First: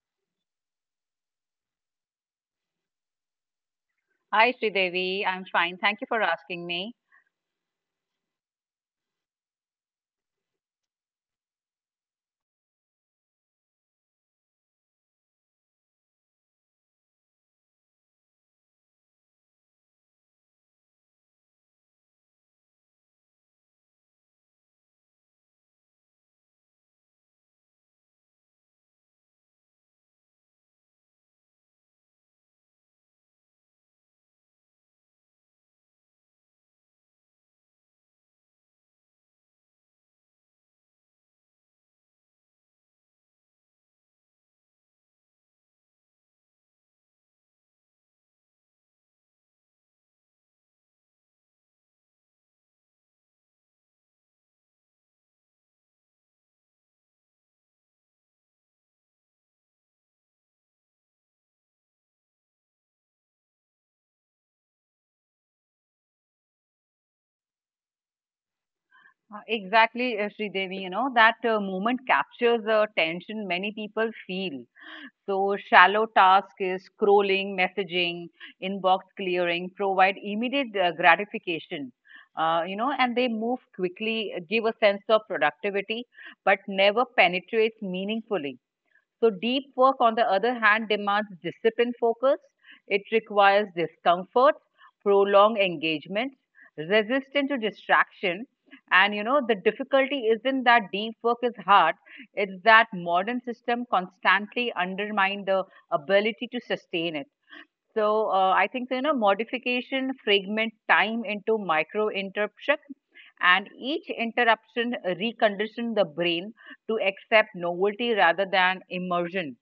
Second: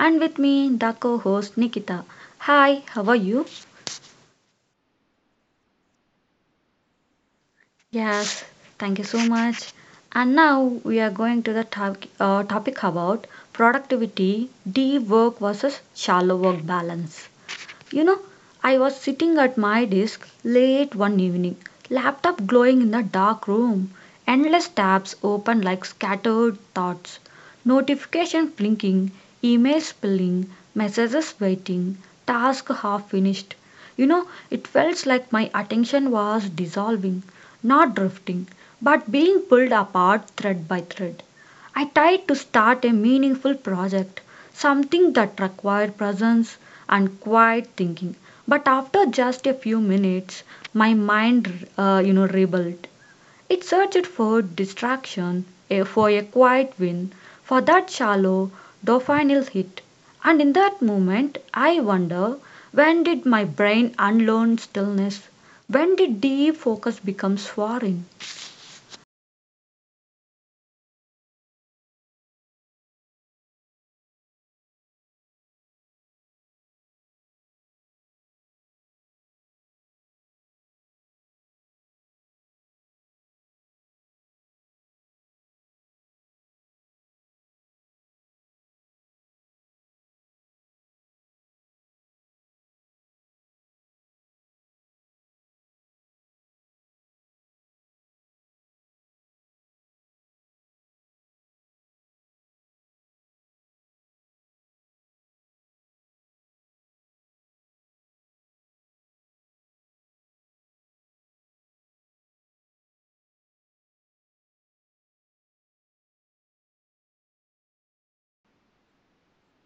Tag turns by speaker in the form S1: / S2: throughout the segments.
S1: and with me the co-host Nikita. Hi, how are you?
S2: Hi, Sridevi. I'm fine. Thank you for asking me.
S1: Yes, thank you so much. And now we are going to the topic about productivity, deep work versus shallow work balance. You know, I was sitting at my desk late one evening, laptop glowing in the dark room, endless tabs open like scattered thoughts, notifications blinking, emails spilling, messages waiting, task half finished. It felt like my attention was dissolving, not drifting, but being pulled apart thread by thread. I tried to start a meaningful project, something that required presence and quiet thinking. But after just a few minutes, my mind rebelled. It searched for distraction, for a quiet win, for that shallow dopamine hit. And in that moment, I wonder, when did my brain unlearn stillness? When did deep focus become foreign?
S2: Exactly, Sridevi. You know, that moment captures the tension many people feel. So, shallow task is scrolling, messaging, inbox clearing, provide immediate gratification. You know, and they move quickly, give a sense of productivity, but never penetrates meaningfully. So, deep work, on the other hand, demands disciplined focus. It requires discomfort, prolonged engagement, resistance to distraction. And you know, the difficulty isn't that deep work is hard, it's that modern system constantly undermine the ability to sustain it. So I think so, you know modification fragment time into micro interruption, and each interruption recondition the brain to accept novelty rather than immersion.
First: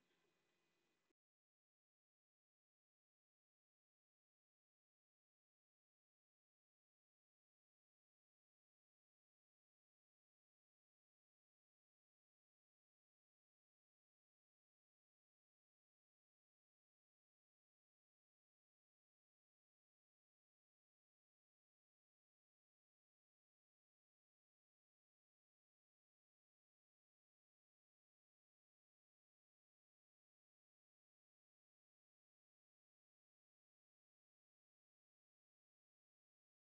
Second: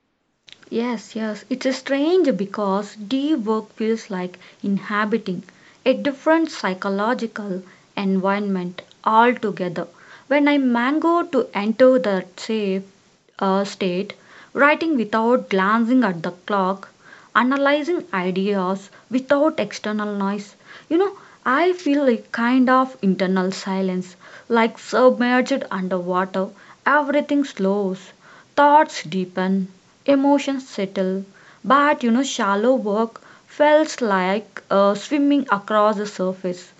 S1: Yes, yes, it's a strange because deep work feels like inhabiting a different psychological environment altogether. When I mango to enter that safe state, writing without glancing at the clock, analyzing ideas without external noise, you know, I feel a kind of internal silence, like submerged underwater. Everything slows, thoughts deepen, emotions settle. But you know, shallow work felt like swimming across the surface,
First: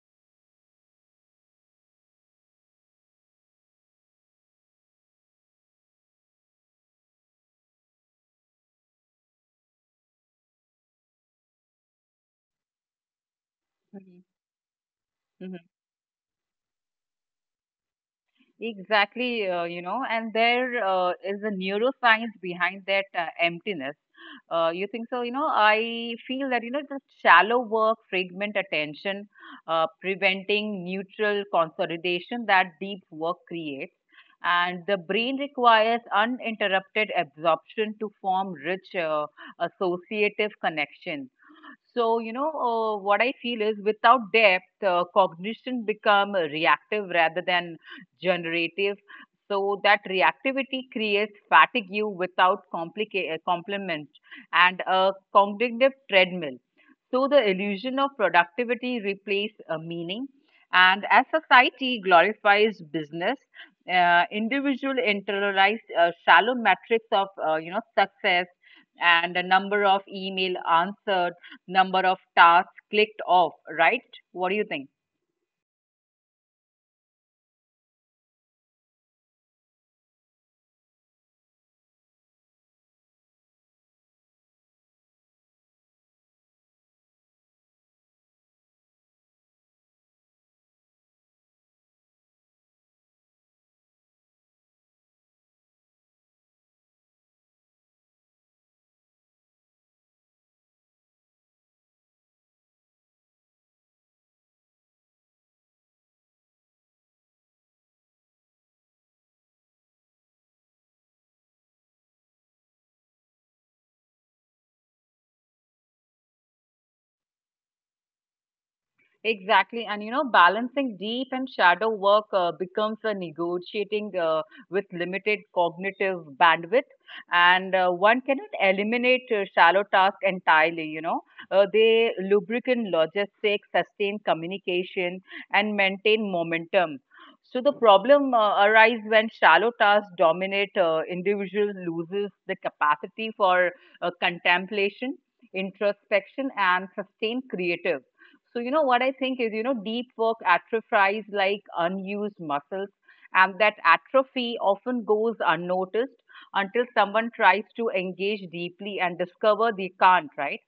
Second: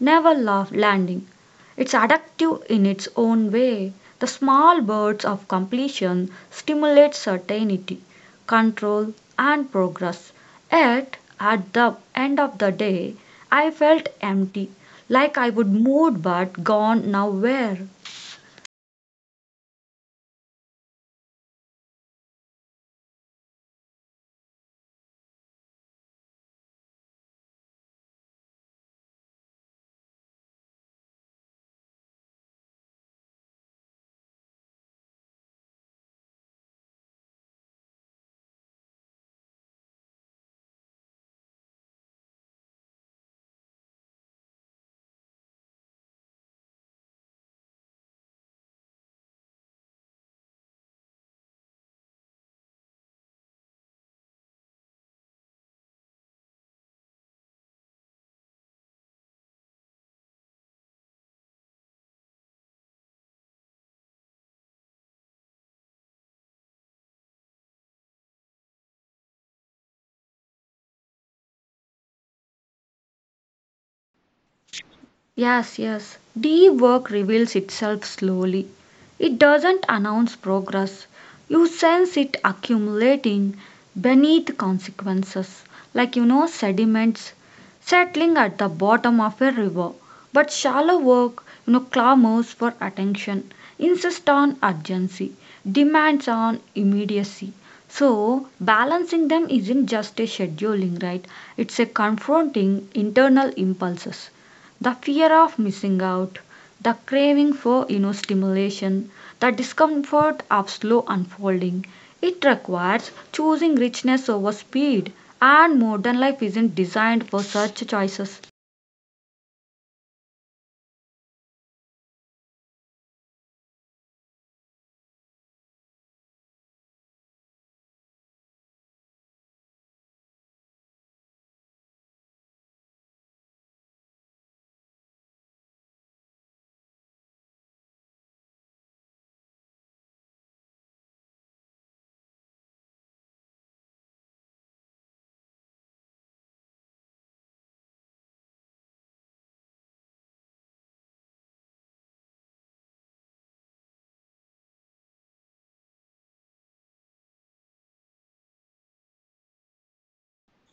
S1: never landing. It's addictive in its own way. The small birds of completion stimulate certainty, control, and progress. Yet, at the end of the day, I felt empty, like I would
S2: Mhm.
S1: moved but gone nowhere.
S2: Exactly, you know, and there is a neuroscience behind that emptiness. You think so? You know, I feel that, you know, the shallow work, fragment attention, preventing neutral consolidation that deep work creates. And the brain requires uninterrupted absorption to form rich associative connections so, you know, what I feel is without depth, cognition become reactive rather than generative. So that reactivity creates fatigue without complicate complement and a cognitive treadmill. So the illusion of productivity replace meaning. And as society glorifies business, individual internalize shallow metrics of you know success and the number of email answered number of tasks clicked off, right? What do you think?
S1: Yes, yes. D work reveals itself slowly. It doesn't announce progress. You sense it accumulating beneath consequences, like sediments settling at the bottom of a river. But shallow work, you know, clamors for attention, insists on urgency, demands on immediacy. So, balancing them isn't just a scheduling, right? It's a confronting internal impulses, the fear of missing out, the craving for stimulation, the discomfort of slow unfolding. It requires choosing richness over speed, and modern life isn't designed for such choices.
S2: Exactly, and you know, balancing deep and shadow work becomes a negotiating with limited cognitive bandwidth, and one cannot eliminate shallow tasks entirely. You know, they lubricant logistics, sustain communication, and maintain momentum. So the problem arises when shallow tasks dominate. Individual loses the capacity for contemplation, introspection, and sustained creative. So, you know, what I think is, you know, deep work atrophies like unused muscles, and that atrophy often goes unnoticed until someone tries to engage deeply and discover they can't, right?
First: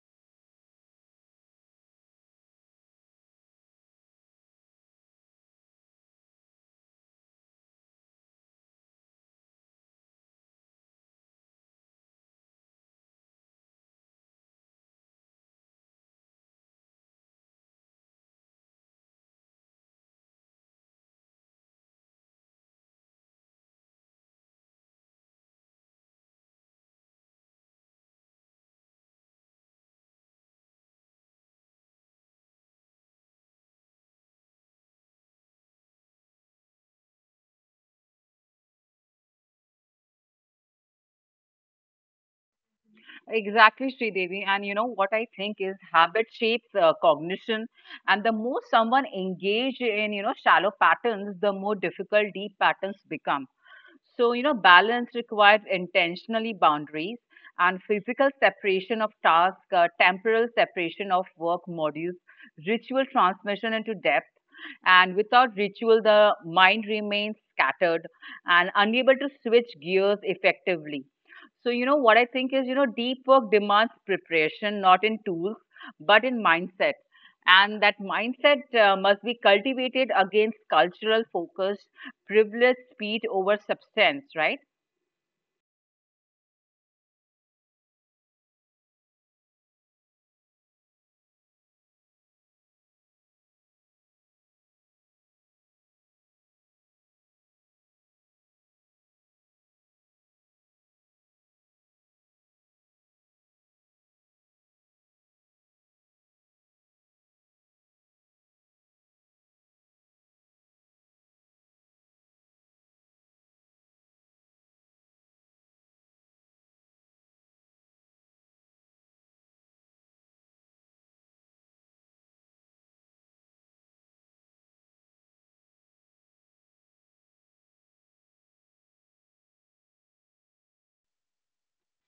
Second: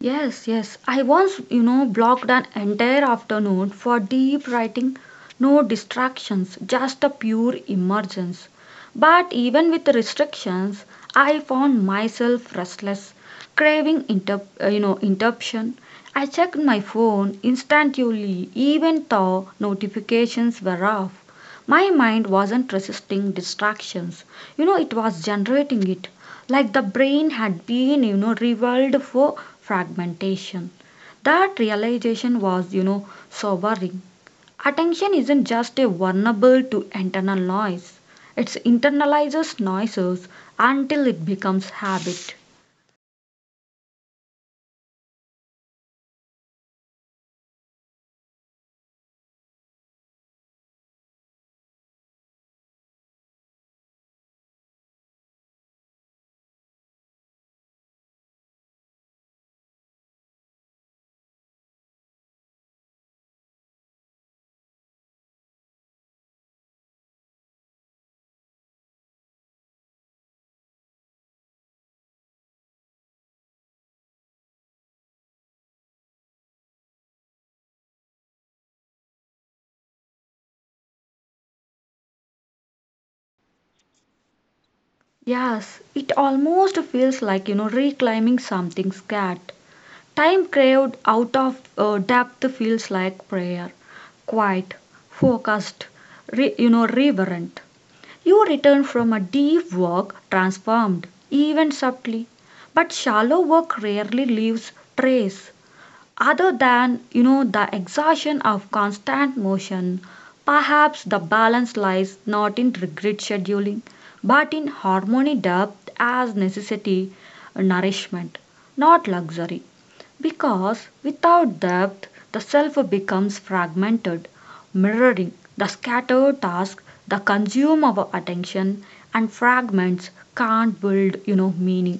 S1: Yes, yes. I once, you know, blocked an entire afternoon for deep writing, no distractions, just a pure emergence. But even with the restrictions, I found myself restless, craving interruption. I checked my phone instantly, even though notifications were off. My mind wasn't resisting distractions. You know, it was generating it, like the brain had been revolved for fragmentation. That realization was sobering. Attention isn't just a vulnerable to internal noise, it internalizes noises until it becomes habit.
S2: Exactly, Sridevi. And, you know, what I think is habit shapes cognition, and the more someone engage in, you know, shallow patterns, the more difficult deep patterns become. So, you know, balance requires intentionally boundaries and physical separation of task, temporal separation of work modules, ritual transmission into depth. And without ritual, the mind remains scattered and unable to switch gears effectively. So, you know, what I think is, you know, deep work demands preparation, not in tools, but in mindset. And that mindset must be cultivated against cultural focus privilege speed over substance, right?
S1: Yes, it almost feels like reclaiming something scared. Time craved out of depth feels like prayer, quiet, focused, reverent. You return from a deep work transformed, even subtly. But shallow work rarely leaves trace other than the exhaustion of constant motion. Perhaps the balance lies not in regret scheduling, but in harmony depth as necessity, nourishment, not luxury, because without depth the self becomes fragmented, mirroring the scattered task that consume our attention, and fragments can't build meaning.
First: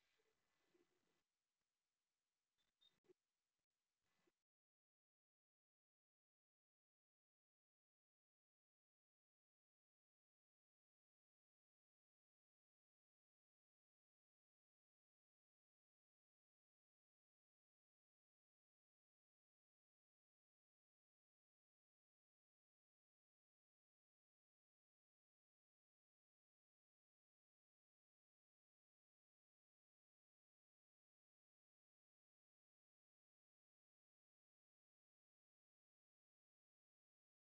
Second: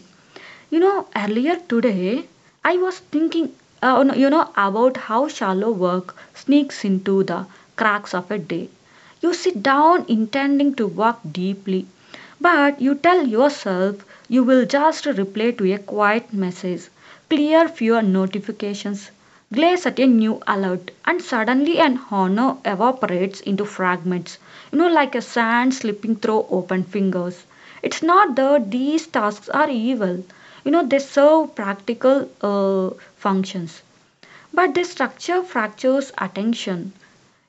S1: Earlier today, I was thinking, no, you know, about how shallow work sneaks into the cracks of a day. You sit down intending to work deeply, but you tell yourself you will just reply to a quiet message, clear fewer notifications, glaze at a new alert, and suddenly an honor evaporates into fragments, you know, like a sand slipping through open fingers. It's not that these tasks are evil. You know, they serve practical functions, but their structure fractures attention.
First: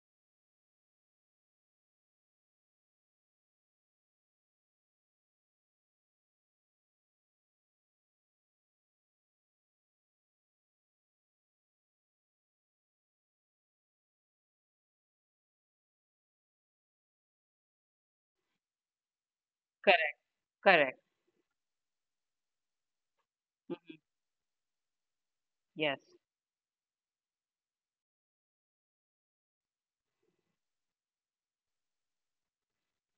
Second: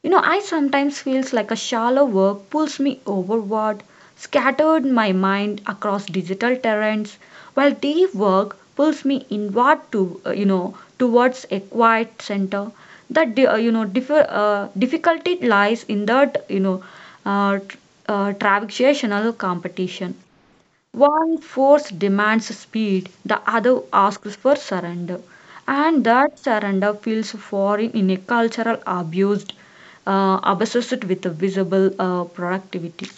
S1: You know, I sometimes feels like a shallow work pulls me overward, scattered my mind across digital terrains, while deep work pulls me inward to towards a quiet center. That difficulty lies in that uh, tr- transactional competition.
S2: Correct, correct.
S1: One force demands speed, the other asks for surrender,
S2: Yes,
S1: and that surrender feels foreign in a cultural abused, obsessed with a visible productivity.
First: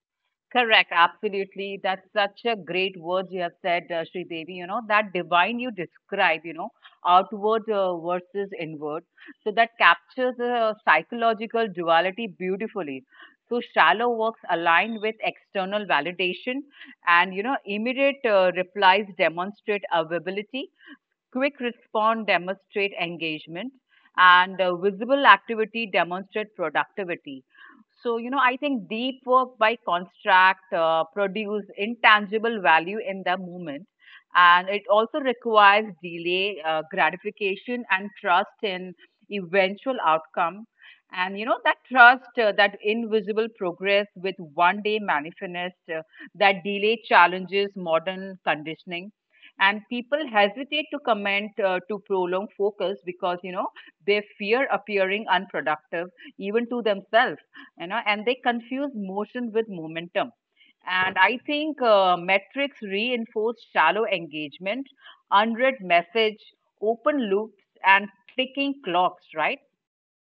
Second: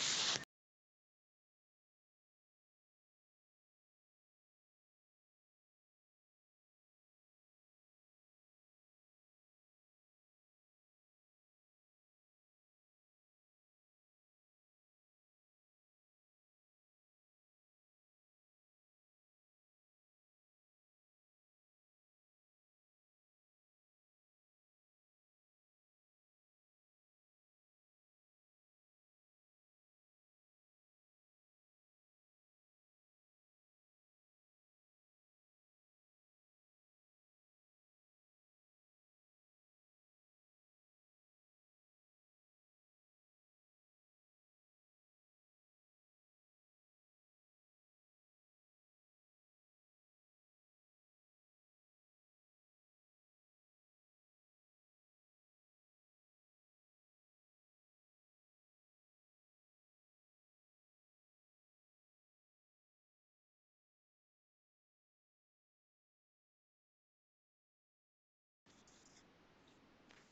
S2: correct. Absolutely. That's such a great word you have said, Sri Devi. You know, that divine you describe, you know, outward versus inward. So that captures the psychological duality beautifully. So shallow works aligned with external validation and, you know, immediate replies demonstrate availability Quick response demonstrate engagement, and visible activity demonstrate productivity. So, you know, I think deep work by contract produce intangible value in the moment, and it also requires delay, gratification, and trust in eventual outcome. And you know that trust, that invisible progress with one day manifest, that delay challenges modern conditioning and people hesitate to comment to prolong focus because you know they fear appearing unproductive even to themselves, you know, and they confuse motion with momentum. And I think metrics reinforce shallow engagement, unread message, open loops and ticking clocks, right?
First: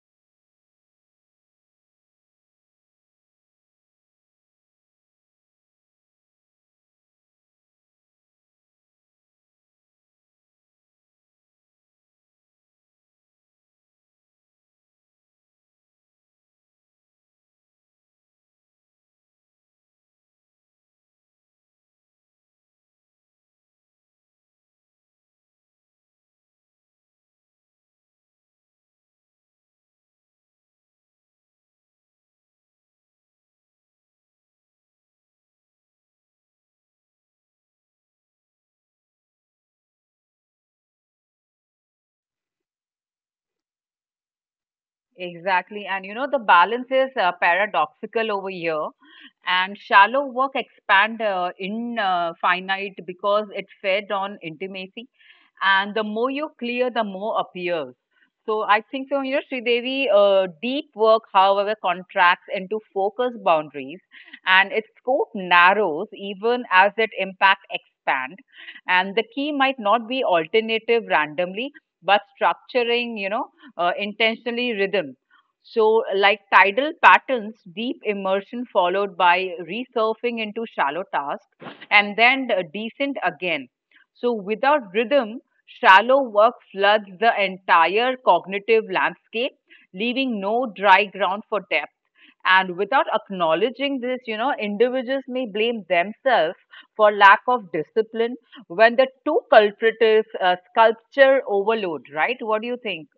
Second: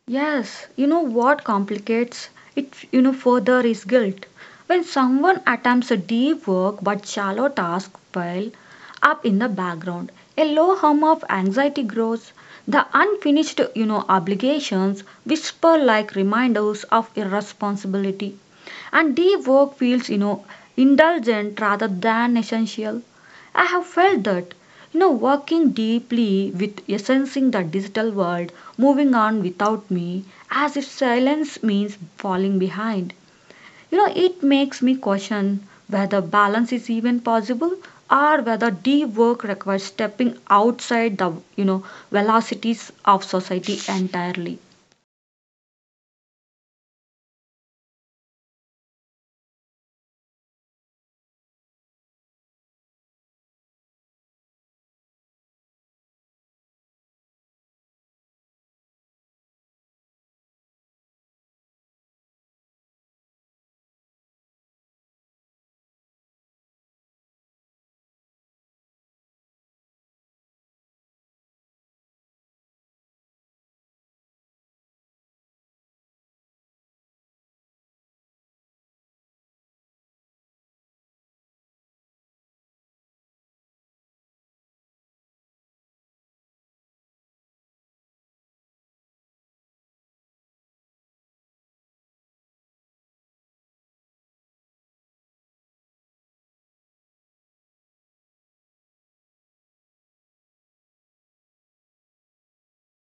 S1: Yes, you know what complicates it, you know, further is guilt. When someone attempts a deep work but shallow task pile up in the background, a low hum of anxiety grows. The unfinished, you know, obligations whisper like reminders of irresponsibility. And deep work feels, you know, indulgent rather than essential. I have felt that, you know, working deeply with sensing the digital world, moving on without me, as if silence means falling behind. You know, it makes me question whether balance is even possible, or whether deep work requires stepping outside the velocities of society entirely.
S2: Exactly. And you know, the balance is paradoxical over here. And shallow work expand in finite because it fed on intimacy. And the more you clear, the more appears. So I think so, you know, Sridevi, deep work, however, contracts into focus boundaries and its scope narrows even as its impact expand. And the key might not be alternative randomly, but structuring, you know, intentionally rhythm. So, like tidal patterns, deep immersion followed by resurfing into shallow tasks and then the descent again. So, without rhythm, shallow work floods the entire cognitive landscape, leaving no dry ground for depth. And without acknowledging this, you know, individuals may blame themselves for lack of discipline when the two culprit is sculpture overload, right? What do you think?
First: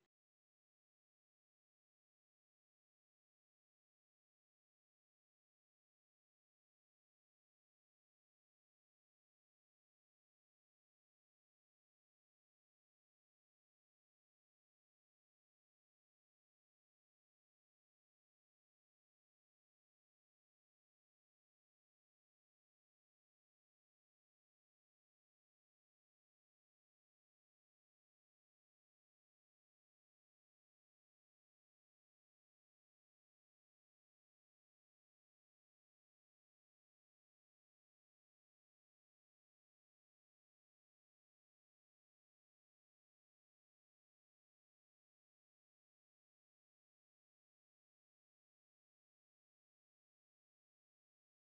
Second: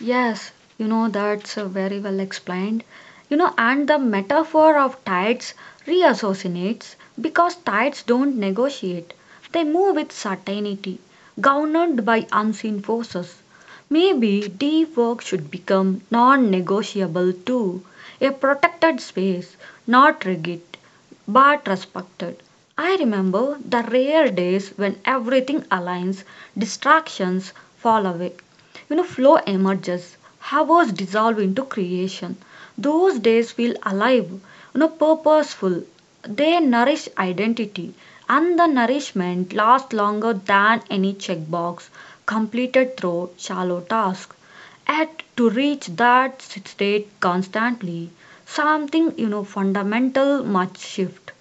S1: Yes, you know, that's very well explained. You know, and the metaphor of tides reassociates because tides don't negotiate, they move with certainty, governed by unseen forces. Maybe deep work should become non negotiable too, a protected space, not rigid but respected. I remember the rare days when everything aligns, distractions fall away, you know, flow emerges, hours dissolve into creation. Those days feel alive, you know, purposeful. They nourish identity, and the nourishment lasts longer than any checkbox completed through shallow tasks. Yet, to reach that state constantly, something, you know, fundamental must shift,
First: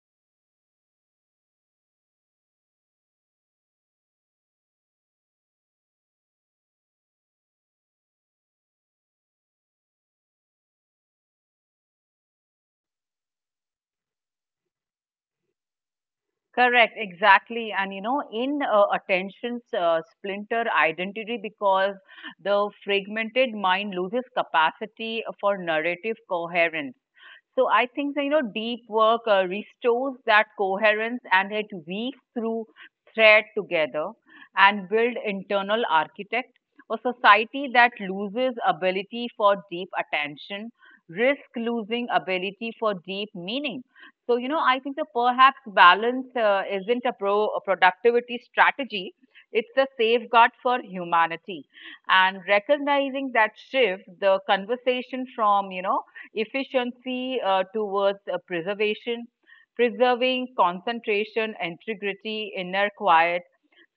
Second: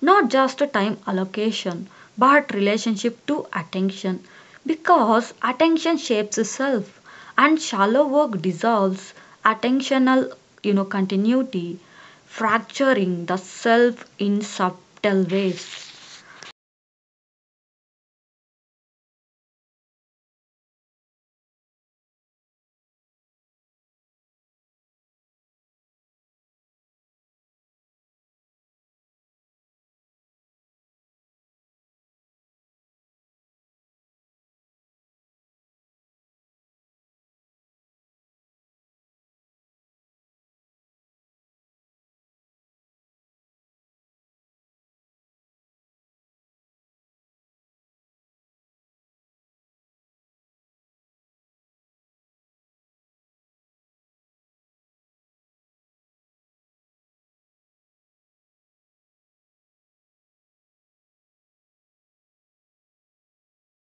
S1: not just a time allocation but relationship to attention, because attention shapes itself and shallow work dissolves attentional, continuity, fracturing the self in subtle ways.
S2: Correct, exactly. And you know, in attention splinter identity, because the fragmented mind loses capacity for narrative coherence. So I think that, you know, deep work restores that coherence and it weaves through thread together and build internal architect. A society that loses ability for deep attention risk losing ability for deep meaning. So, you know, I think that perhaps balance isn't a productivity strategy. It's a safeguard for humanity. And recognizing that shift, the conversation from, you know, efficiency towards preservation, preserving concentration, integrity, inner quiet.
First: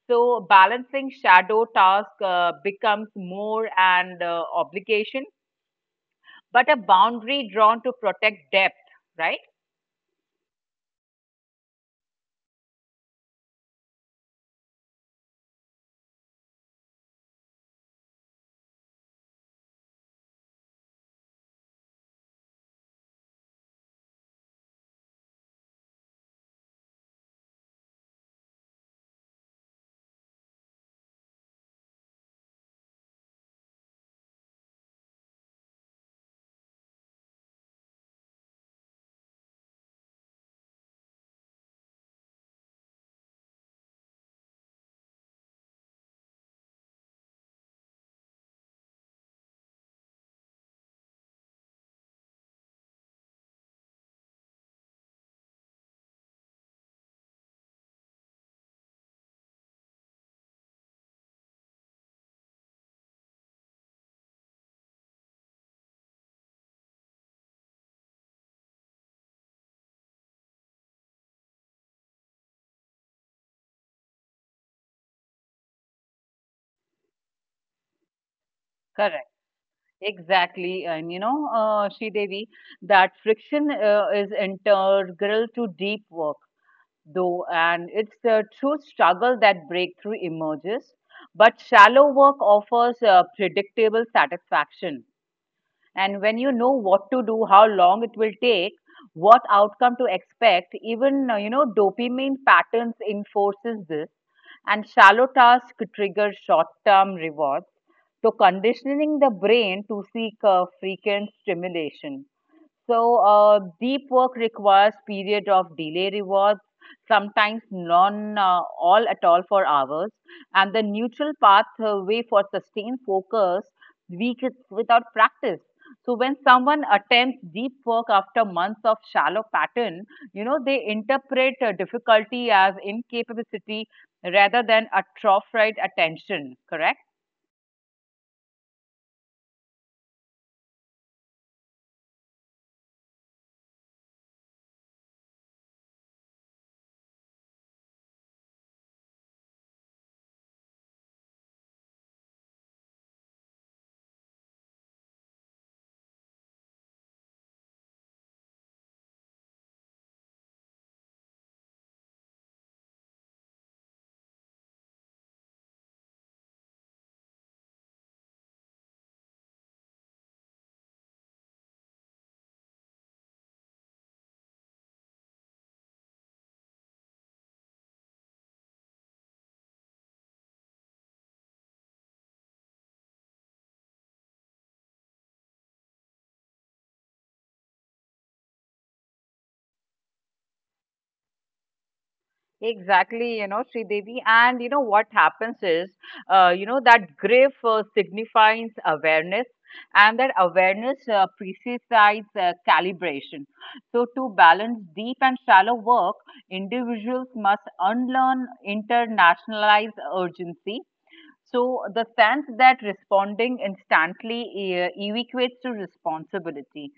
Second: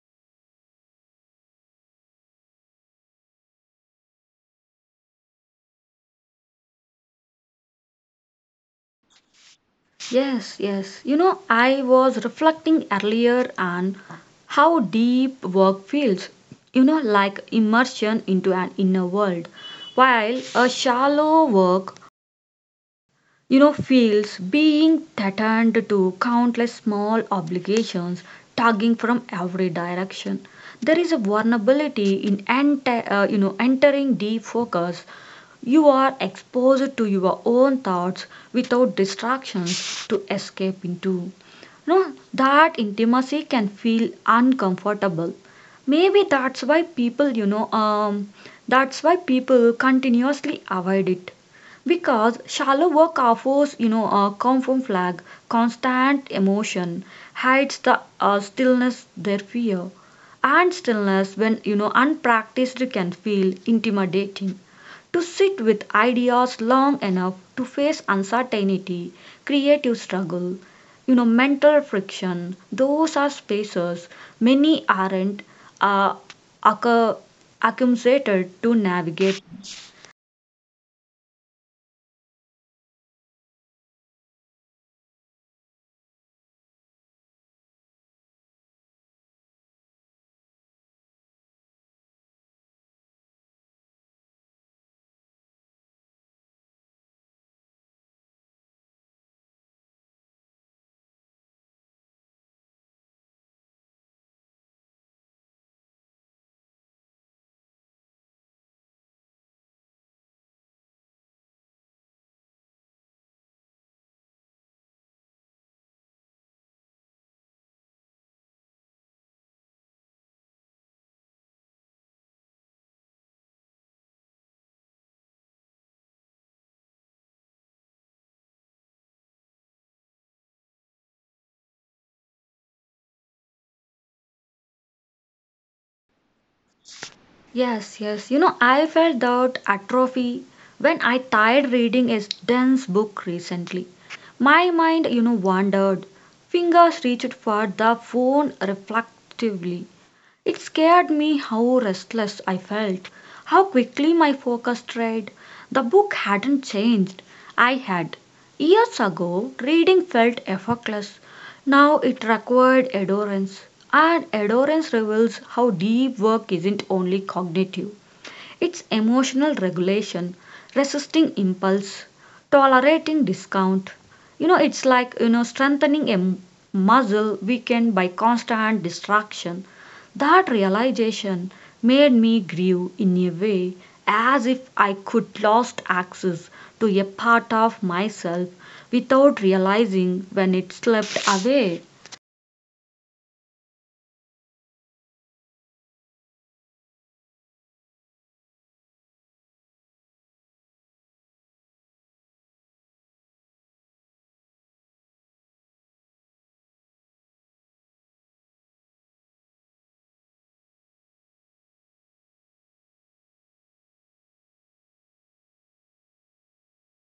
S2: So balancing shadow task becomes more an obligation, but a boundary drawn to protect depth, right?
S1: Yes, yes. You know, I was reflecting earlier on how deep work feels, you know, like immersion into an inner world, while a shallow work, you know, feels being threatened to countless small obligations tugging from every direction. There is a vulnerability in entering deep focus. You are exposed to your own thoughts without distractions to escape into. No, that intimacy can feel uncomfortable. Maybe that's why people continuously avoid it. Because shallow work offers, you know, a comfort flag, constant emotion, hides the stillness, their fear. And stillness, when, you know, unpracticed, can feel intimidating, to sit with ideas long enough to face uncertainty, creative struggle, you know, mental friction. Those are spaces many aren't uh, accu- accumulated to navigate.
S2: Exactly, and you know, Sri Devi, that friction is integral to deep work, though, and it's the true struggle that breakthrough emerges. But shallow work offers predictable satisfaction, and when you know what to do, how long it will take, what outcome to expect, even you know, dopamine patterns enforces this and shallow tasks trigger short term rewards, so conditioning the brain to seek a frequent stimulation. So, deep work requires period of delay rewards, sometimes none, all at all for hours, and the neutral pathway for sustained focus weak is without practice. So, when someone attempts deep work after months of shallow pattern, you know they interpret difficulty as incapability rather than atrophied attention. Correct?
S1: Yes, yes. You know, I felt that atrophy when I tried reading a dense book recently. My mind, you know, wandered. Fingers reached for the phone reflectively. It scared me how restless I felt, how quickly my focus strayed. The book hadn't changed. I had. Years ago, reading felt effortless. Now it required adherence. And adherence reveals how deep work isn't only cognitive. It's emotional regulation, resisting impulse, tolerating discount. You know, it's like, you know, strengthening a muscle weakened by constant distraction. That realization made me grieve in a way, as if I could lost access to a part of myself without realizing when it slipped away.
S2: Exactly, you know, Sridevi. And you know what happens is, you know, that grief signifies awareness, and that awareness precises calibration. So, to balance deep and shallow work, individuals must unlearn internationalized urgency so the sense that responding instantly equates to responsibility,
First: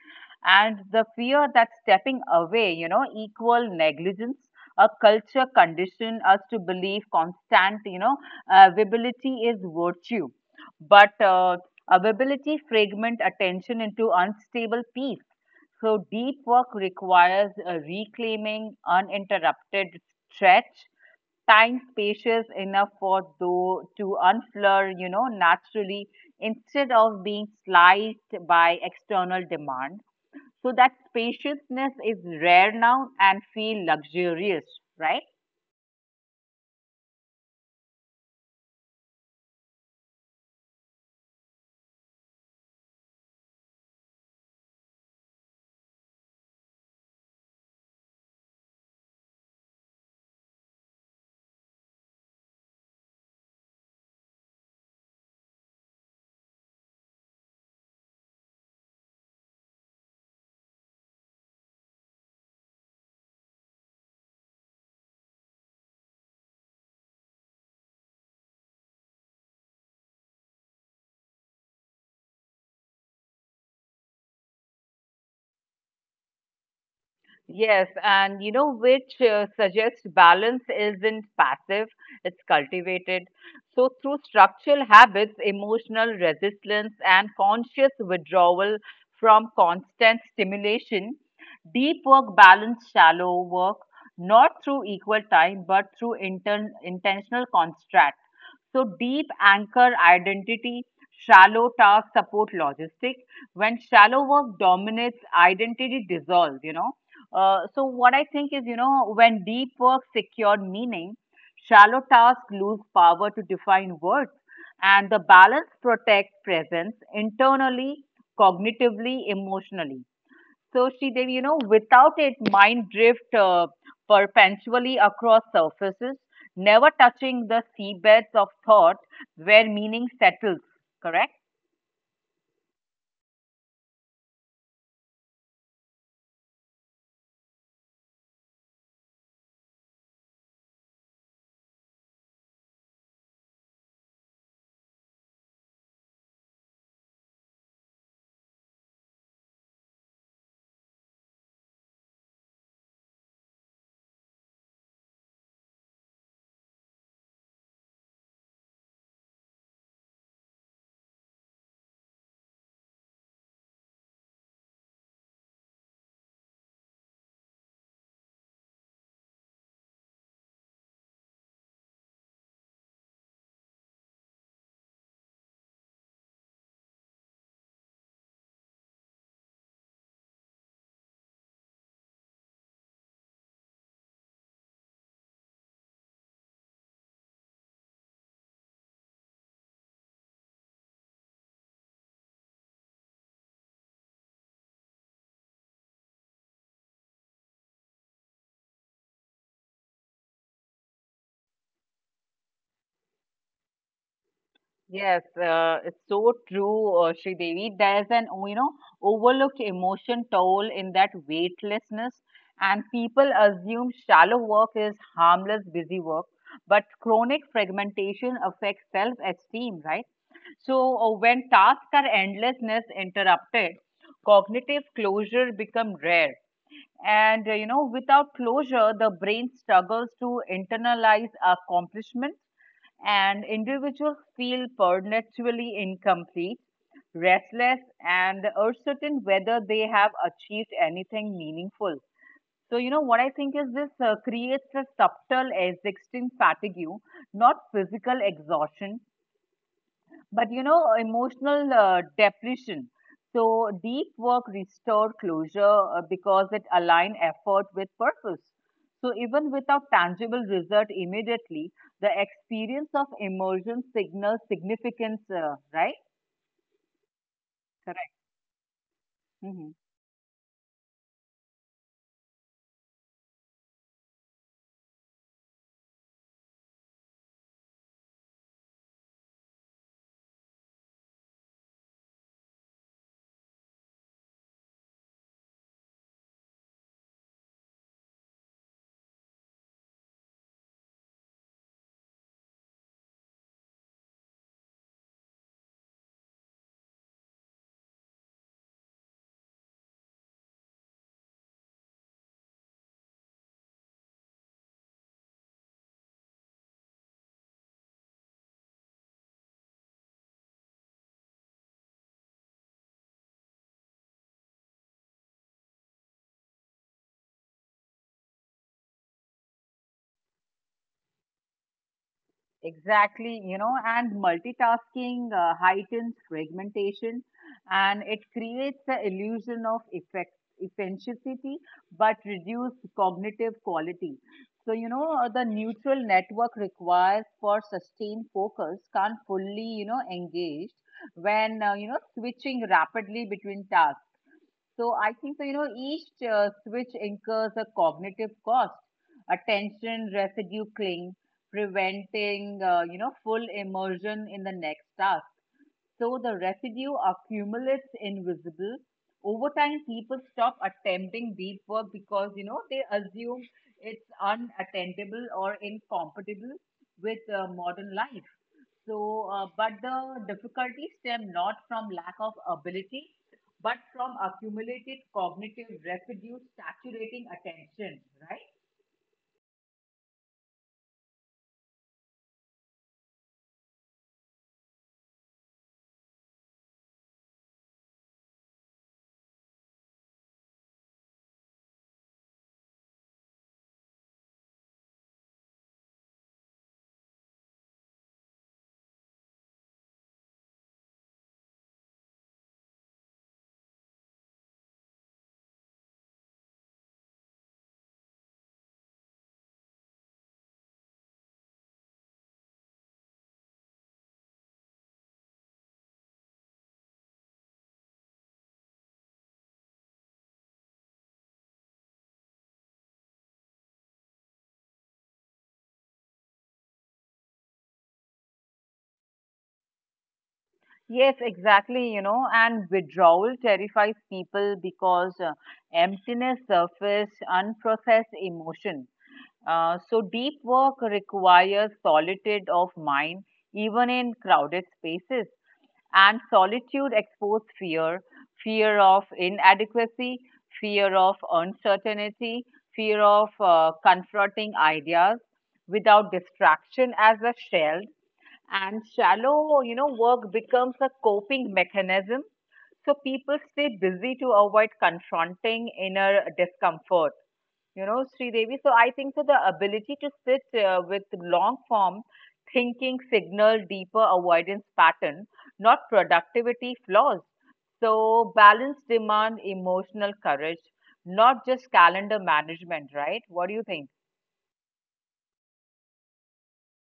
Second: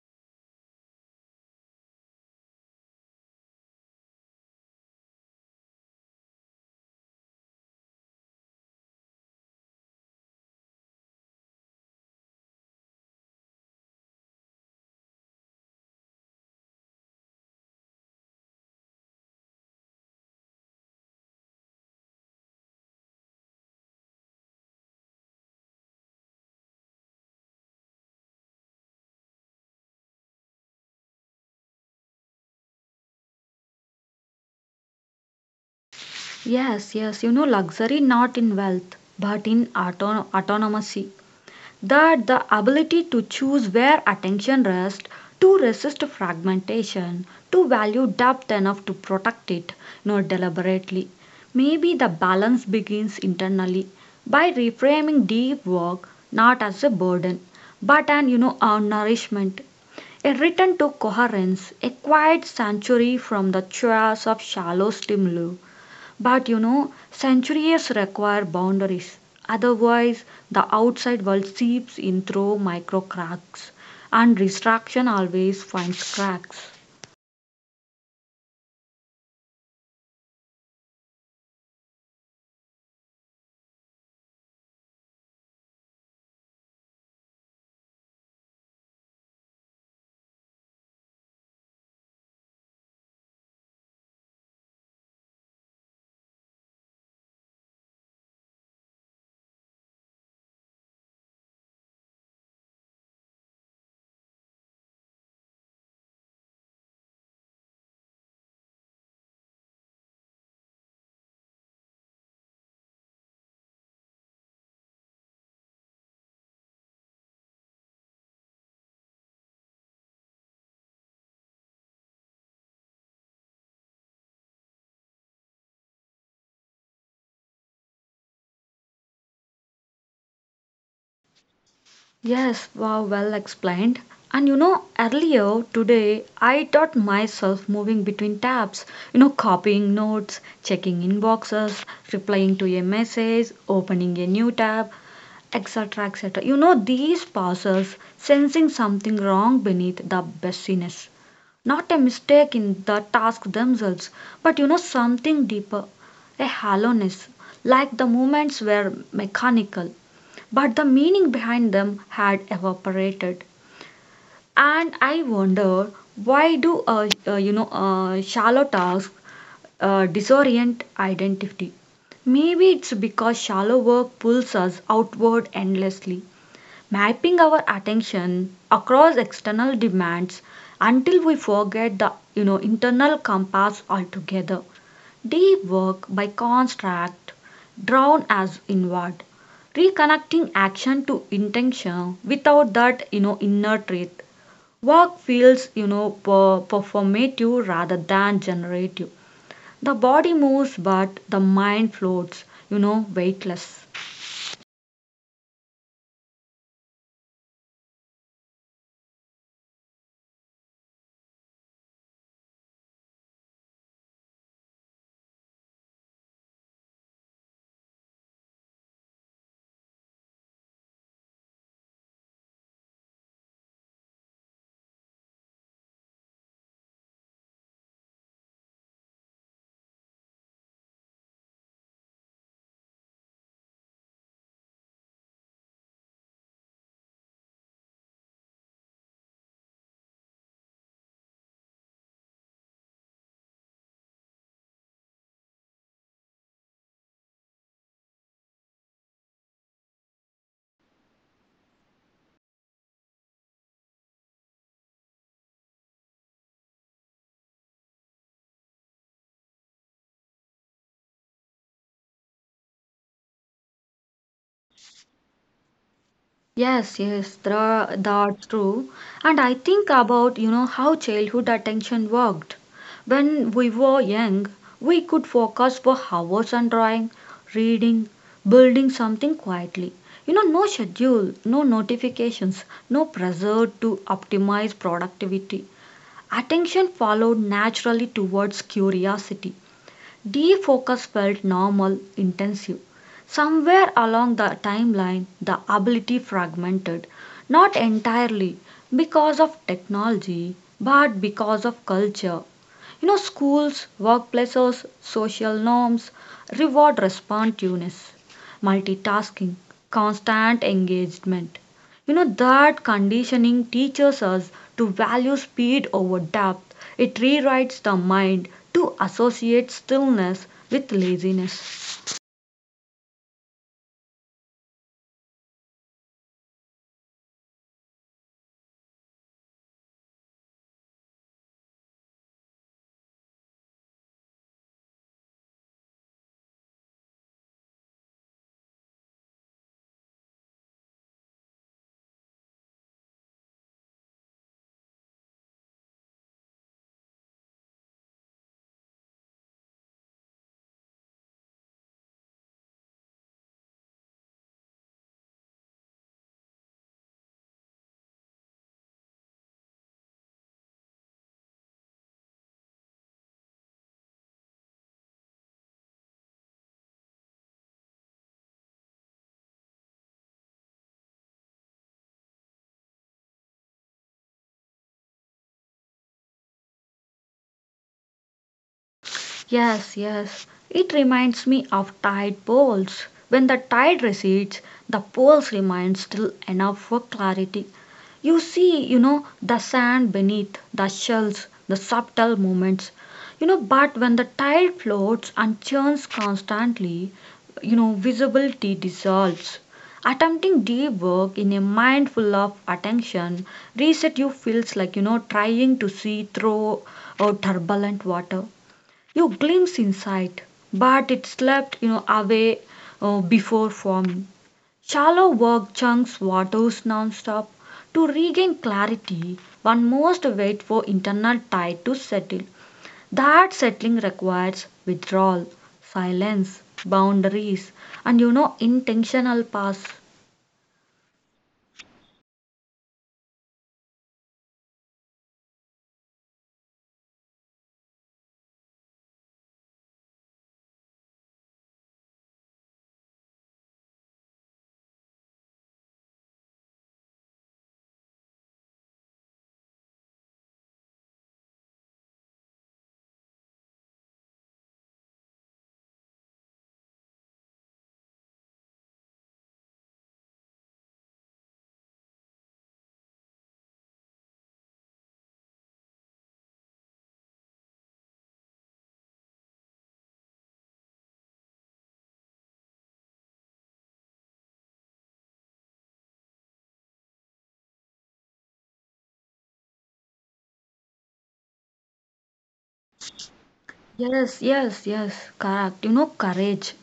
S2: and the fear that stepping away, you know, equal negligence. A culture condition us to believe constant, you know, availability is virtue, but availability fragment attention into unstable peace. So deep work requires a reclaiming, uninterrupted stretch, time spacious enough for though to unflare, you know, naturally instead of being sliced by external demand. So that spaciousness is rare now and feel luxurious, right?
S1: Yes, yes, you know, luxury not in wealth but in autonomy. That the ability to choose where attention rests, to resist fragmentation, to value depth enough to protect it, not deliberately. Maybe the balance begins internally by reframing deep work not as a burden, but an you know a nourishment, a return to coherence, a quiet sanctuary from the chaos of shallow stimuli. But you know, centuries require boundaries. Otherwise, the outside world seeps in through micro cracks, and distraction always finds cracks.
S2: Yes, and you know which suggests balance isn't passive, it's cultivated. So, through structural habits, emotional resistance, and conscious withdrawal from constant stimulation, deep work balance shallow work, not through equal time, but through intern intentional construct. So, deep anchor identity, shallow task support logistic. When shallow work dominates, identity dissolves, you know. So what I think is, you know, when deep work secure meaning, shallow tasks lose power to define words, and the balance protects presence internally, cognitively, emotionally. So she Devi, you know, without it, mind drift perpetually across surfaces, never touching the seabeds of thought where meaning settles. Correct?
S1: Yes, wow, well explained. And you know, earlier today, I taught myself moving between tabs, you know, copying notes, checking inboxes, replying to a message, opening a new tab, etc. etc. You know, these pauses, sensing something wrong beneath the busyness. Not a mistake in the task themselves, but you know something deeper, a hollowness, like the movements were mechanical, but the meaning behind them had evaporated. And I wonder, why do shallow tasks disorient identity? Maybe it's because shallow work pulls us outward endlessly, mapping our attention across external demands until we forget the, you know, internal compass altogether. Deep work by contrast drawn us inward, reconnecting action to intention without that, you know, inner truth. Work feels, you know, performative rather than generative. The body moves but the mind floats, you know, weightless.
S2: Yes, it's so true, Devi. There's an you know overlooked emotion toll in that weightlessness, and people assume shallow work is harmless, busy work, but chronic fragmentation affects self-esteem, right? So when tasks are endlessness interrupted, cognitive closure become rare. And you know, without closure, the brain struggles to internalize accomplishments and individuals feel perpetually incomplete, restless, and uncertain whether they have achieved anything meaningful. So, you know, what I think is this creates a subtle existing fatigue, not physical exhaustion, but you know, emotional depression. So deep work restored closure because it aligned effort with purpose. So even without tangible result immediately, the experience of immersion signals significance, right?
S1: Yes, yes,
S2: Correct.
S1: that's true. And I
S2: Mhm.
S1: think about, you know, how childhood attention worked. When we were young, we could focus for hours on drawing, reading, building something quietly. You know, no schedule, no notifications, no pressure to optimize productivity. Attention followed naturally towards curiosity, defocus felt normal, intensive. Somewhere along the timeline, the ability fragmented, not entirely because of technology, but because of culture, you know, schools, workplaces, social norms reward responsiveness, multitasking, constant engagement. You know, that conditioning teaches us to value speed over depth. It rewrites the mind to associate stillness with laziness.
S2: Exactly, you know, and multitasking heightens fragmentation and it creates the illusion of effect, efficiency but reduced cognitive quality. So, you know, the neutral network requires for sustained focus can't fully, you know, engaged when, you know, switching rapidly between tasks. So I think so, you know, each switch incurs a cognitive cost, attention, residue cling, preventing, you know, full immersion in the next task. So the residue accumulates invisible. Over time, people stop attempting deep work because, you know, they assume it's unattendable or incompatible with modern life. So, but the difficulties stem not from lack of ability, but from accumulated cognitive residue saturating attention, right?
S1: Yes, yes. It reminds me of tide pools. When the tide recedes, the pools remain still enough for clarity. You see, you know, the sand beneath, the shells, the subtle movements. But when the tide floats and churns constantly, visibility dissolves. Attempting deep work in a mind full of attention, reset you feels like, trying to see through or turbulent water. You glimpse insight, but it slipped away before forming. Shallow work chunks waters nonstop. To regain clarity, one must wait for internal tide to settle. That settling requires withdrawal, silence, boundaries, and intentional pause.
S2: Yes, exactly, you know, and withdrawal terrifies people because emptiness surfaces unprocessed emotion. So deep work requires solitude of mind, even in crowded spaces. And solitude exposes fear, fear of inadequacy, fear of uncertainty, fear of confronting ideas without distraction as a shell, and shallow work becomes a coping mechanism. So people stay busy to avoid confronting inner discomfort, Sri Devi. So I think so the ability to sit with long form thinking signal deeper avoidance pattern, not productivity flaws. So balance demand emotional courage, not just calendar management, right? What do you think?
S1: Yes, yes, yes, correct. Courage.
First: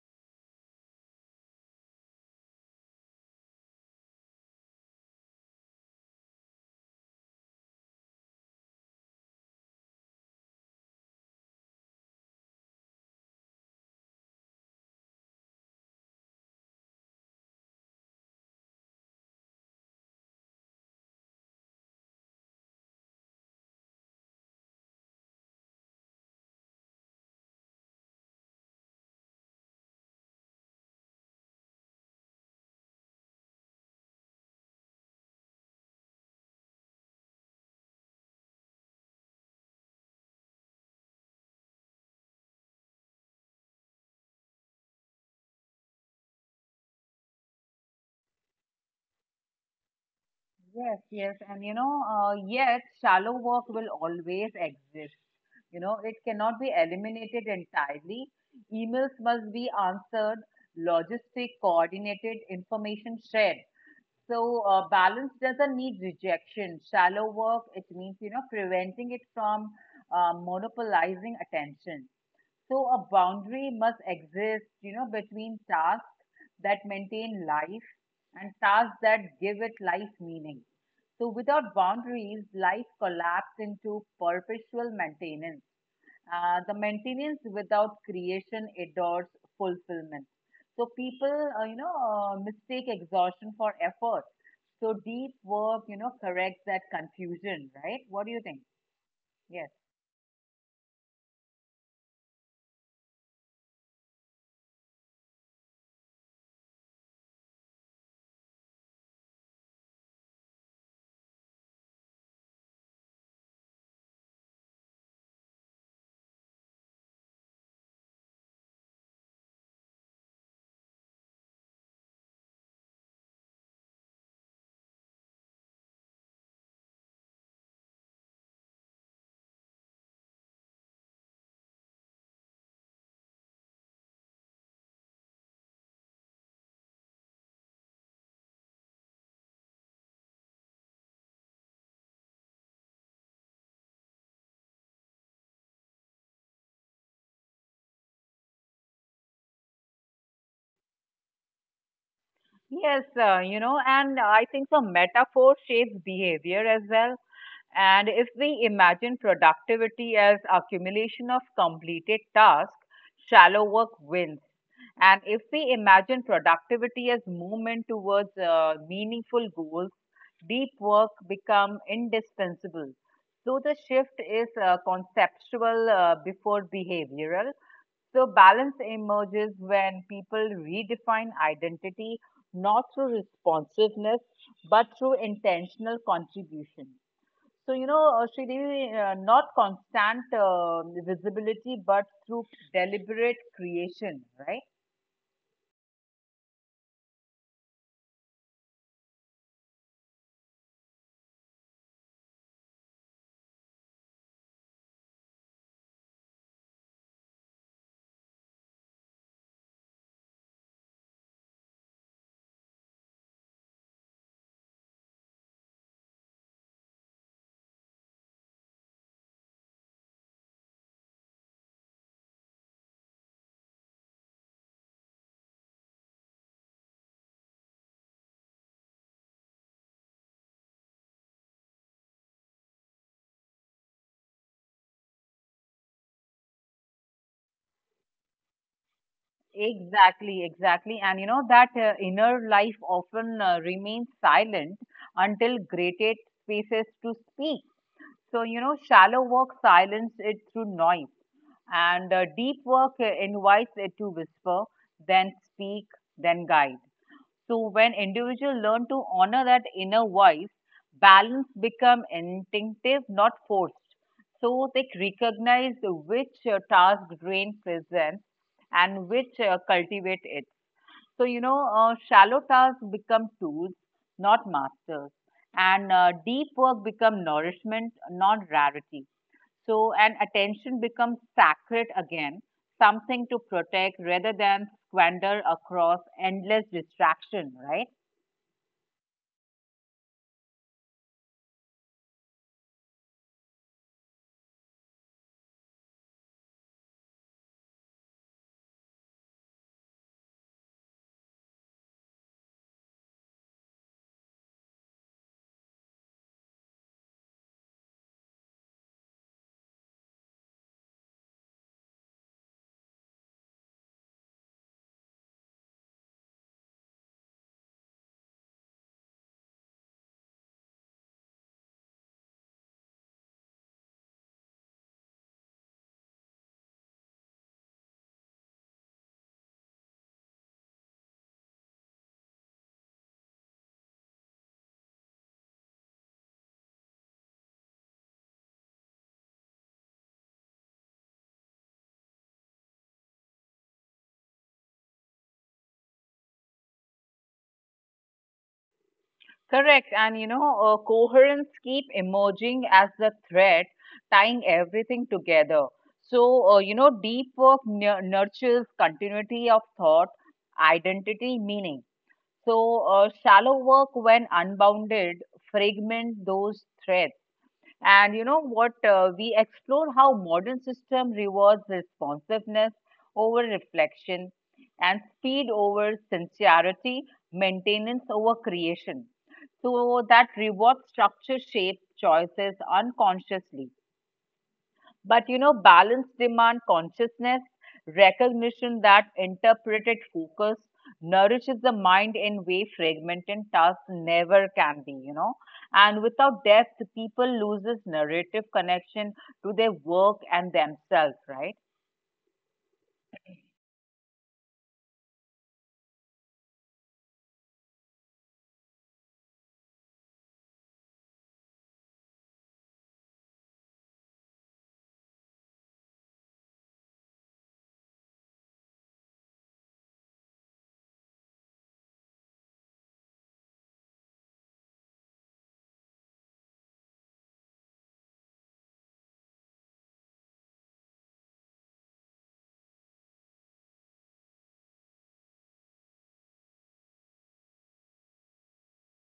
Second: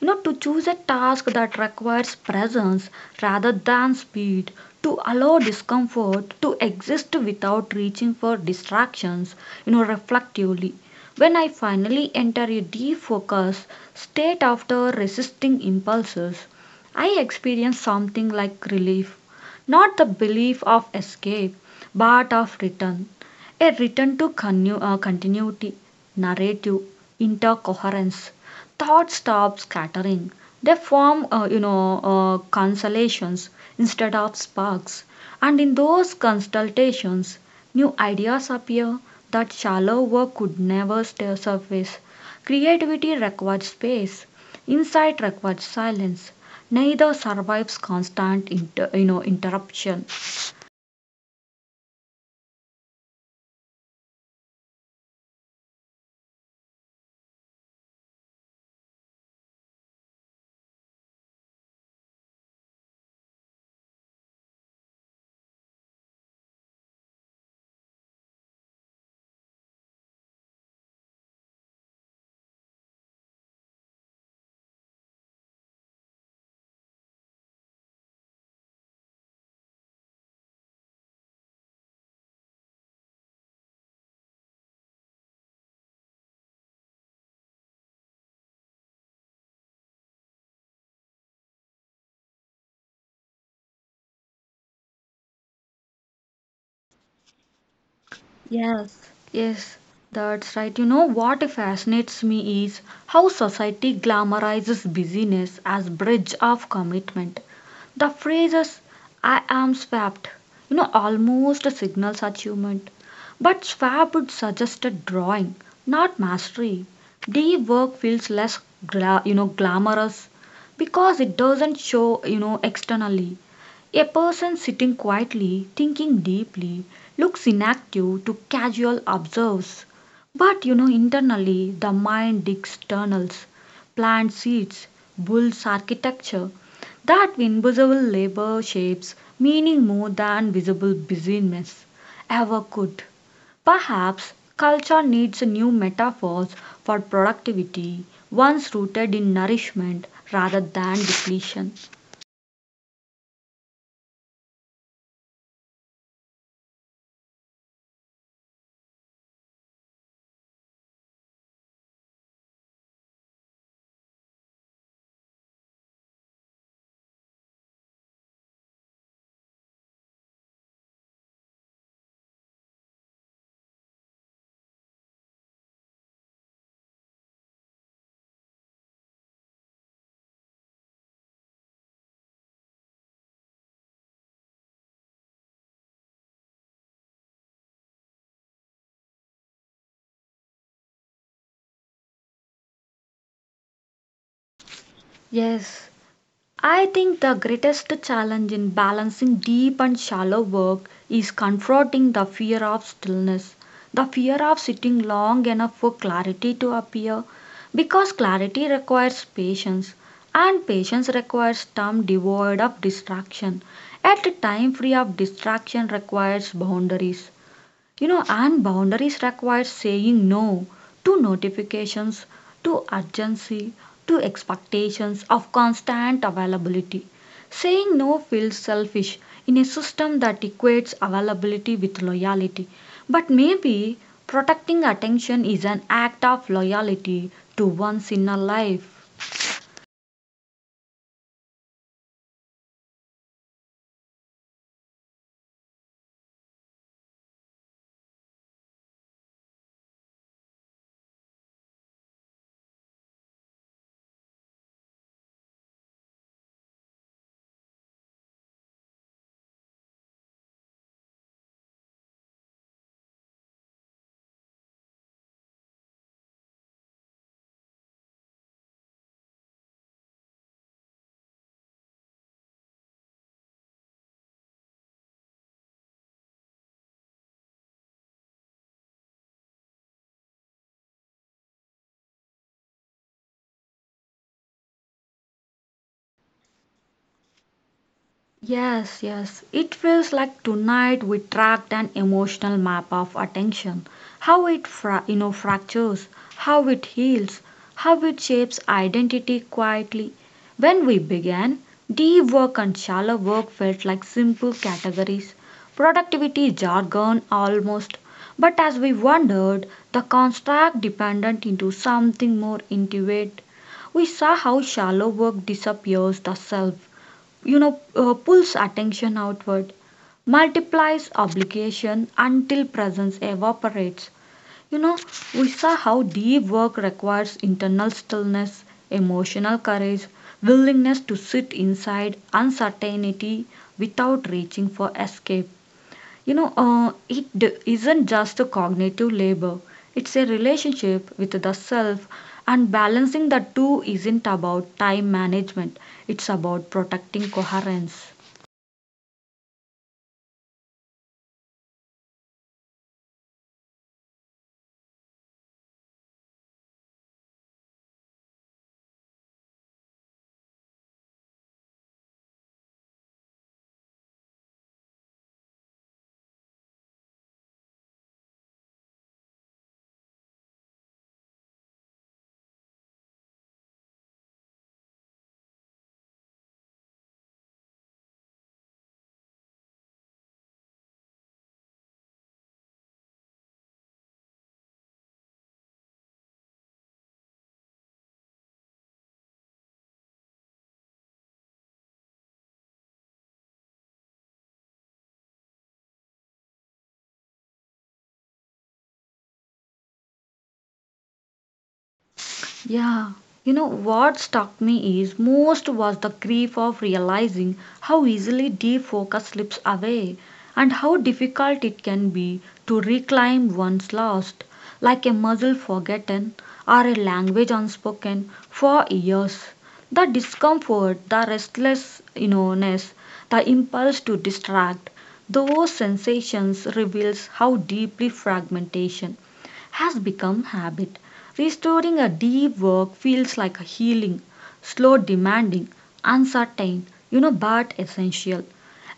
S1: To choose a task that requires presence rather than speed, to allow discomfort to exist without reaching for distractions, reflectively. When I finally enter a defocus state after resisting impulses, I experience something like relief, not the belief of escape, but of return, a return to continuity, narrative, intercoherence. Thoughts stop scattering. They form constellations instead of sparks. And in those consultations, new ideas appear that shallow work could never stay surface. Creativity requires space. Insight requires silence. Neither survives constant, interruption.
S2: Yes, yes, and yet shallow work will always exist. You know, it cannot be eliminated entirely. Emails must be answered, logistic coordinated, information shared. So balance doesn't need rejection. Shallow work, it means, you know, preventing it from monopolizing attention. So a boundary must exist, you know, between tasks that maintain life and tasks that give it life meaning. So without boundaries, life collapses into perpetual maintenance. The maintenance without creation adores fulfillment. So people, mistake exhaustion for effort. So deep work, you know, corrects that confusion, right? What do you think?
S1: Yes,
S2: Yes.
S1: yes, that's right. You know what fascinates me is how society glamorizes busyness as bridge of commitment. The phrases I am swapped, almost signals achievement. But swap would suggest a drawing, not mastery. The work feels less glamorous because it doesn't show, externally. A person sitting quietly, thinking deeply, looks inactive to casual observers. But internally, the mind digs tunnels, plants seeds, builds architecture. That invisible labor shapes meaning more than visible busyness ever could. Perhaps culture needs new metaphors for productivity, ones rooted in nourishment rather than depletion.
S2: Yes, you know, and I think the metaphor shapes behavior as well. And if we imagine productivity as accumulation of completed tasks, shallow work wins. And if we imagine productivity as movement towards meaningful goals, deep work become indispensable. So the shift is conceptual before behavioral. So balance emerges when people redefine identity, not through responsiveness but through intentional contribution. So, Sridevi, not constant visibility but through deliberate creation, right?
S1: Yes, I think the greatest challenge in balancing deep and shallow work is confronting the fear of stillness, the fear of sitting long enough for clarity to appear, because clarity requires patience, and patience requires time devoid of distraction. At a time free of distraction requires boundaries, and boundaries require saying no to notifications, to urgency, to expectations of constant availability. Saying no feels selfish in a system that equates availability with loyalty, but maybe protecting attention is an act of loyalty to one's inner life.
S2: Exactly, exactly. And you know, that inner life often remains silent until created spaces to speak. So, you know, shallow work silences it through noise, and deep work invites it to whisper, then speak, then guide. So, when individuals learn to honor that inner voice, balance become instinctive, not forced. So they recognize which task drain presence and which cultivate it. So, shallow tasks become tools, not masters. And deep work become nourishment, not rarity. So, and attention becomes sacred again, something to protect rather than squander across endless distraction, right?
S1: Yes, yes. It feels like tonight we tracked an emotional map of attention. How it fractures, how it heals, how it shapes identity quietly. When we began, deep work and shallow work felt like simple categories, productivity jargon almost. But as we wandered, the construct dependent into something more intimate. We saw how shallow work disappears the self, pulls attention outward, multiplies obligation until presence evaporates. You know, we saw how deep work requires internal stillness, emotional courage, willingness to sit inside uncertainty without reaching for escape. It isn't just a cognitive labor, it's a relationship with the self, and balancing the two isn't about time management, it's about protecting coherence.
S2: Correct. And coherence keep emerging as the thread tying everything together. So, deep work nurtures continuity of thought, identity, meaning. So, shallow work, when unbounded, fragment those threads. And you know what? We explore how modern system rewards responsiveness over reflection, and speed over sincerity, maintenance over creation. So that reward structure shapes choices unconsciously. But you know, balanced demand consciousness, recognition that interpreted focus nourishes the mind in way fragmented tasks never can be, you know. And without depth, people loses narrative connection to their work and themselves, right?
S1: Yeah, you know what struck me is most was the grief of realizing how easily deep focus slips away and how difficult it can be to reclaim one's lost, like a muscle forgotten or a language unspoken for years. The discomfort, the restless, ness, the impulse to distract, those sensations reveals how deeply fragmentation has become habit. Restoring a deep work feels like a healing, slow, demanding, uncertain, but essential.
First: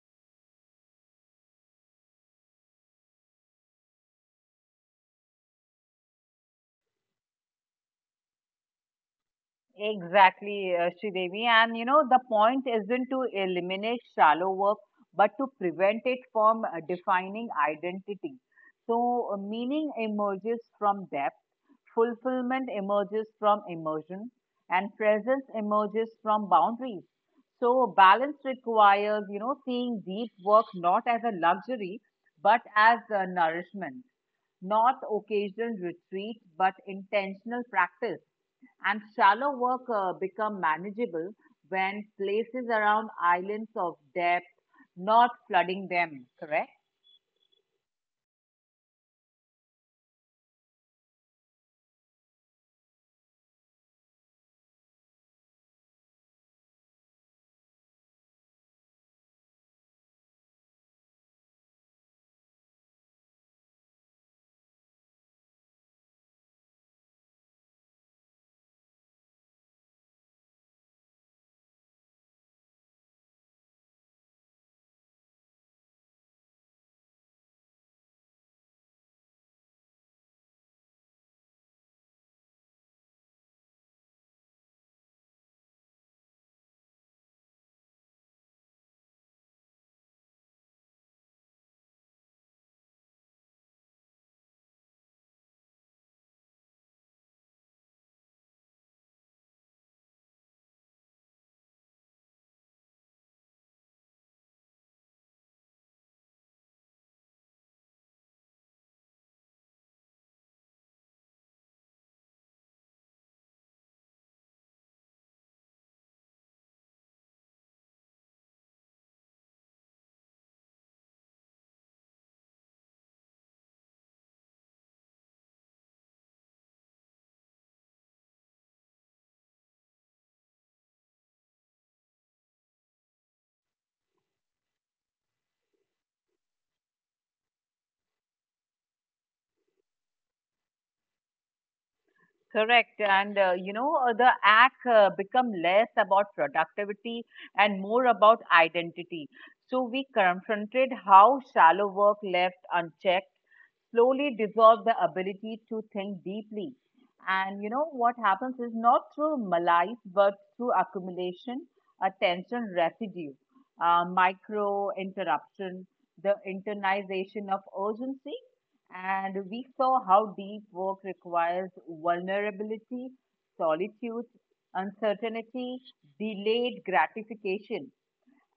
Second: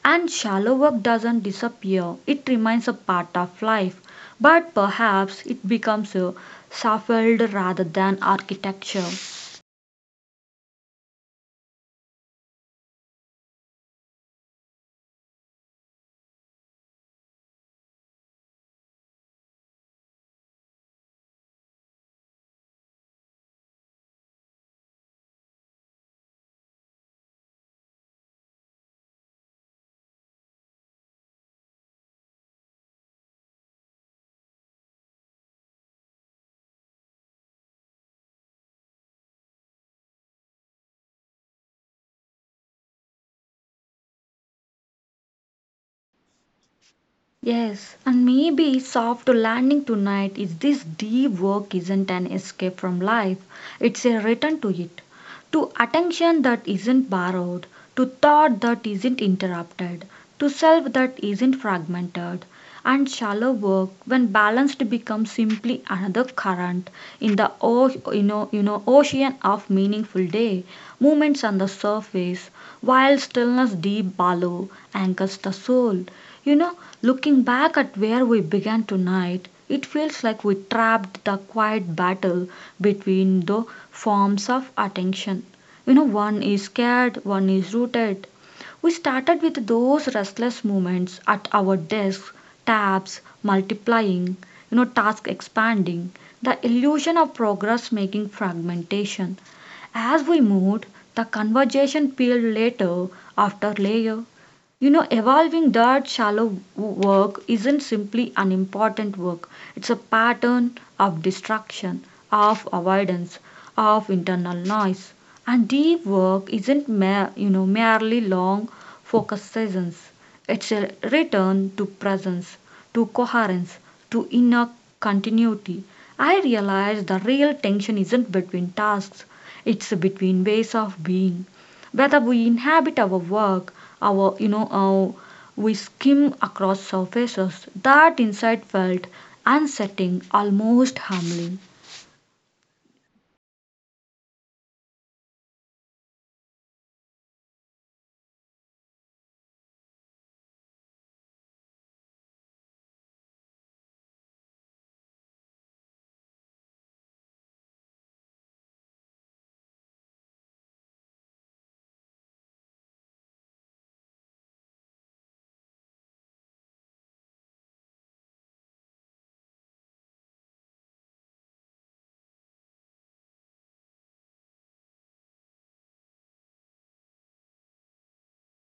S1: And shallow work doesn't disappear, it remains a part of life, but perhaps it becomes a scaffold rather than architecture.
S2: Exactly, Sridevi. And you know, the point isn't to eliminate shallow work, but to prevent it from defining identity. So, meaning emerges from depth, fulfillment emerges from immersion, and presence emerges from boundaries. So balance requires, you know, seeing deep work not as a luxury, but as a nourishment, not occasional retreat, but intentional practice. And shallow work become manageable when places around islands of depth, not flooding them, correct?
S1: Yes, and maybe soft landing tonight is this deep work isn't an escape from life, it's a return to it. To attention that isn't borrowed, to thought that isn't interrupted, to self that isn't fragmented, and shallow work when balanced becomes simply another current in the ocean of meaningful day. Movements on the surface, while stillness deep below anchors the soul. You know, Looking back at where we began tonight, it feels like we trapped the quiet battle between the forms of attention. One is scared, one is rooted. We started with those restless movements at our desks, tabs multiplying, task expanding, the illusion of progress making fragmentation. As we moved, the conversation peeled later after layer, evolving that shallow work isn't simply unimportant work, it's a pattern of distraction, of avoidance, of internal noise. And deep work isn't merely long focus sessions, it's a return to presence, to coherence, to inner continuity. I realize the real tension isn't between tasks, it's between ways of being, whether we inhabit our work, our you know our, we skim across surfaces. That insight felt unsettling, almost humbling.
S2: Correct. And the act become less about productivity and more about identity. So we confronted how shallow work left unchecked slowly dissolve the ability to think deeply. And you know what happens is not through malice, but through accumulation, attention residue, micro interruption, the internalization of urgency. And we saw how deep work requires vulnerability, solitude, uncertainty, delayed gratification,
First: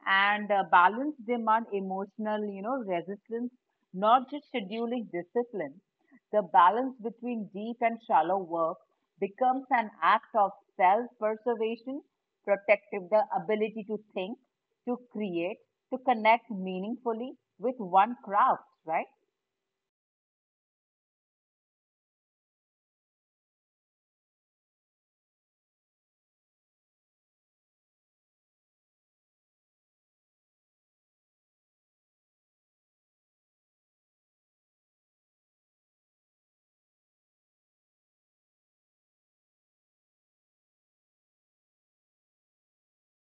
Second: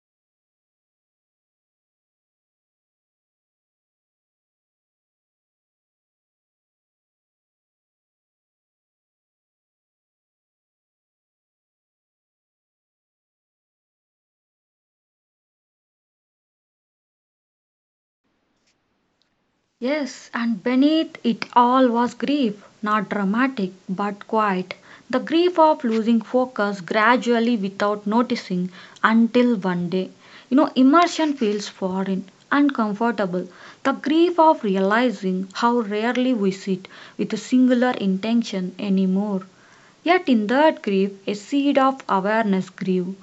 S2: and balance demand emotional, you know, resistance, not just scheduling discipline. The balance between deep and shallow work becomes an act of self preservation, protective the ability to think, to create, to connect meaningfully with one craft, right?
S1: Yes, and beneath it all was grief, not dramatic but quiet, the grief of losing focus gradually without noticing until one day, immersion feels foreign, uncomfortable, the grief of realizing how rarely we sit with a singular intention anymore. Yet in that grief a seed of awareness grew,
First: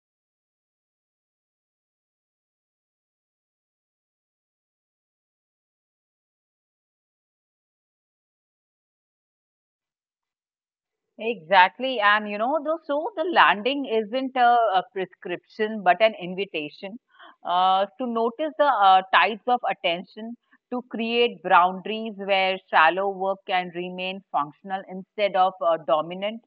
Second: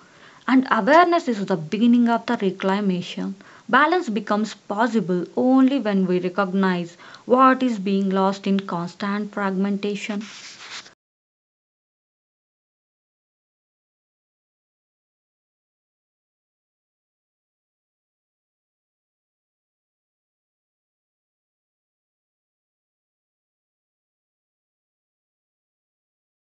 S1: and awareness is the beginning of the reclamation. Balance becomes possible only when we recognize what is being lost in constant fragmentation.
S2: Exactly. And you know, though, so the landing isn't a prescription, but an invitation to notice the tides of attention, to create boundaries where shallow work can remain functional instead of dominant,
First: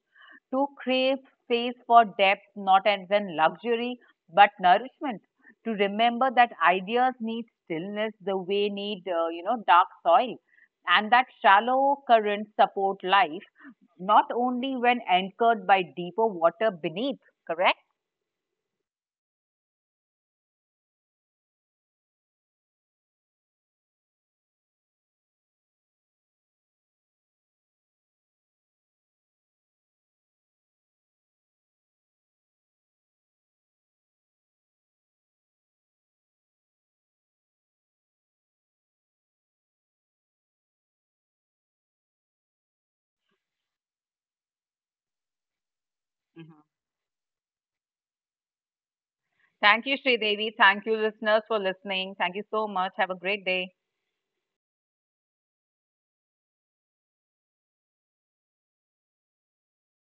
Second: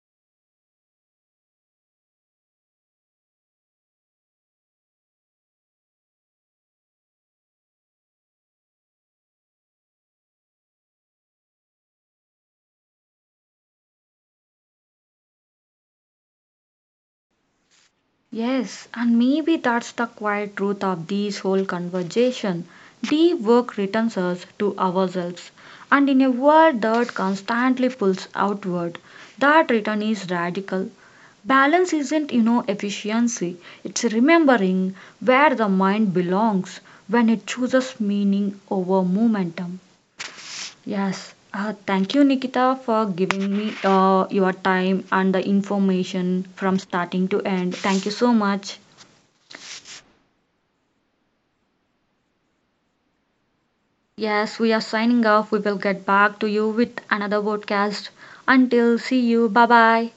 S2: to create space for depth, not as an luxury, but nourishment, to remember that ideas need stillness the way need, dark soil, and that shallow currents support life not only when anchored by deeper water beneath, correct?
S1: Yes, and maybe that's the quiet truth of this whole conversation. Deep work returns us to ourselves, and in a world that constantly pulls outward, that return is radical. Balance isn't, efficiency, it's remembering where the mind belongs when it chooses meaning over momentum. Yes, thank you, Nikita, for giving me your time and the information
S2: Mhm.
S1: from starting to end. Thank you so much.
S2: Thank you, Sridevi. Thank you, listeners, for listening. Thank you so much. Have a great day.
S1: Yes, we are signing off. We will get back to you with another podcast. Until see you. Bye bye.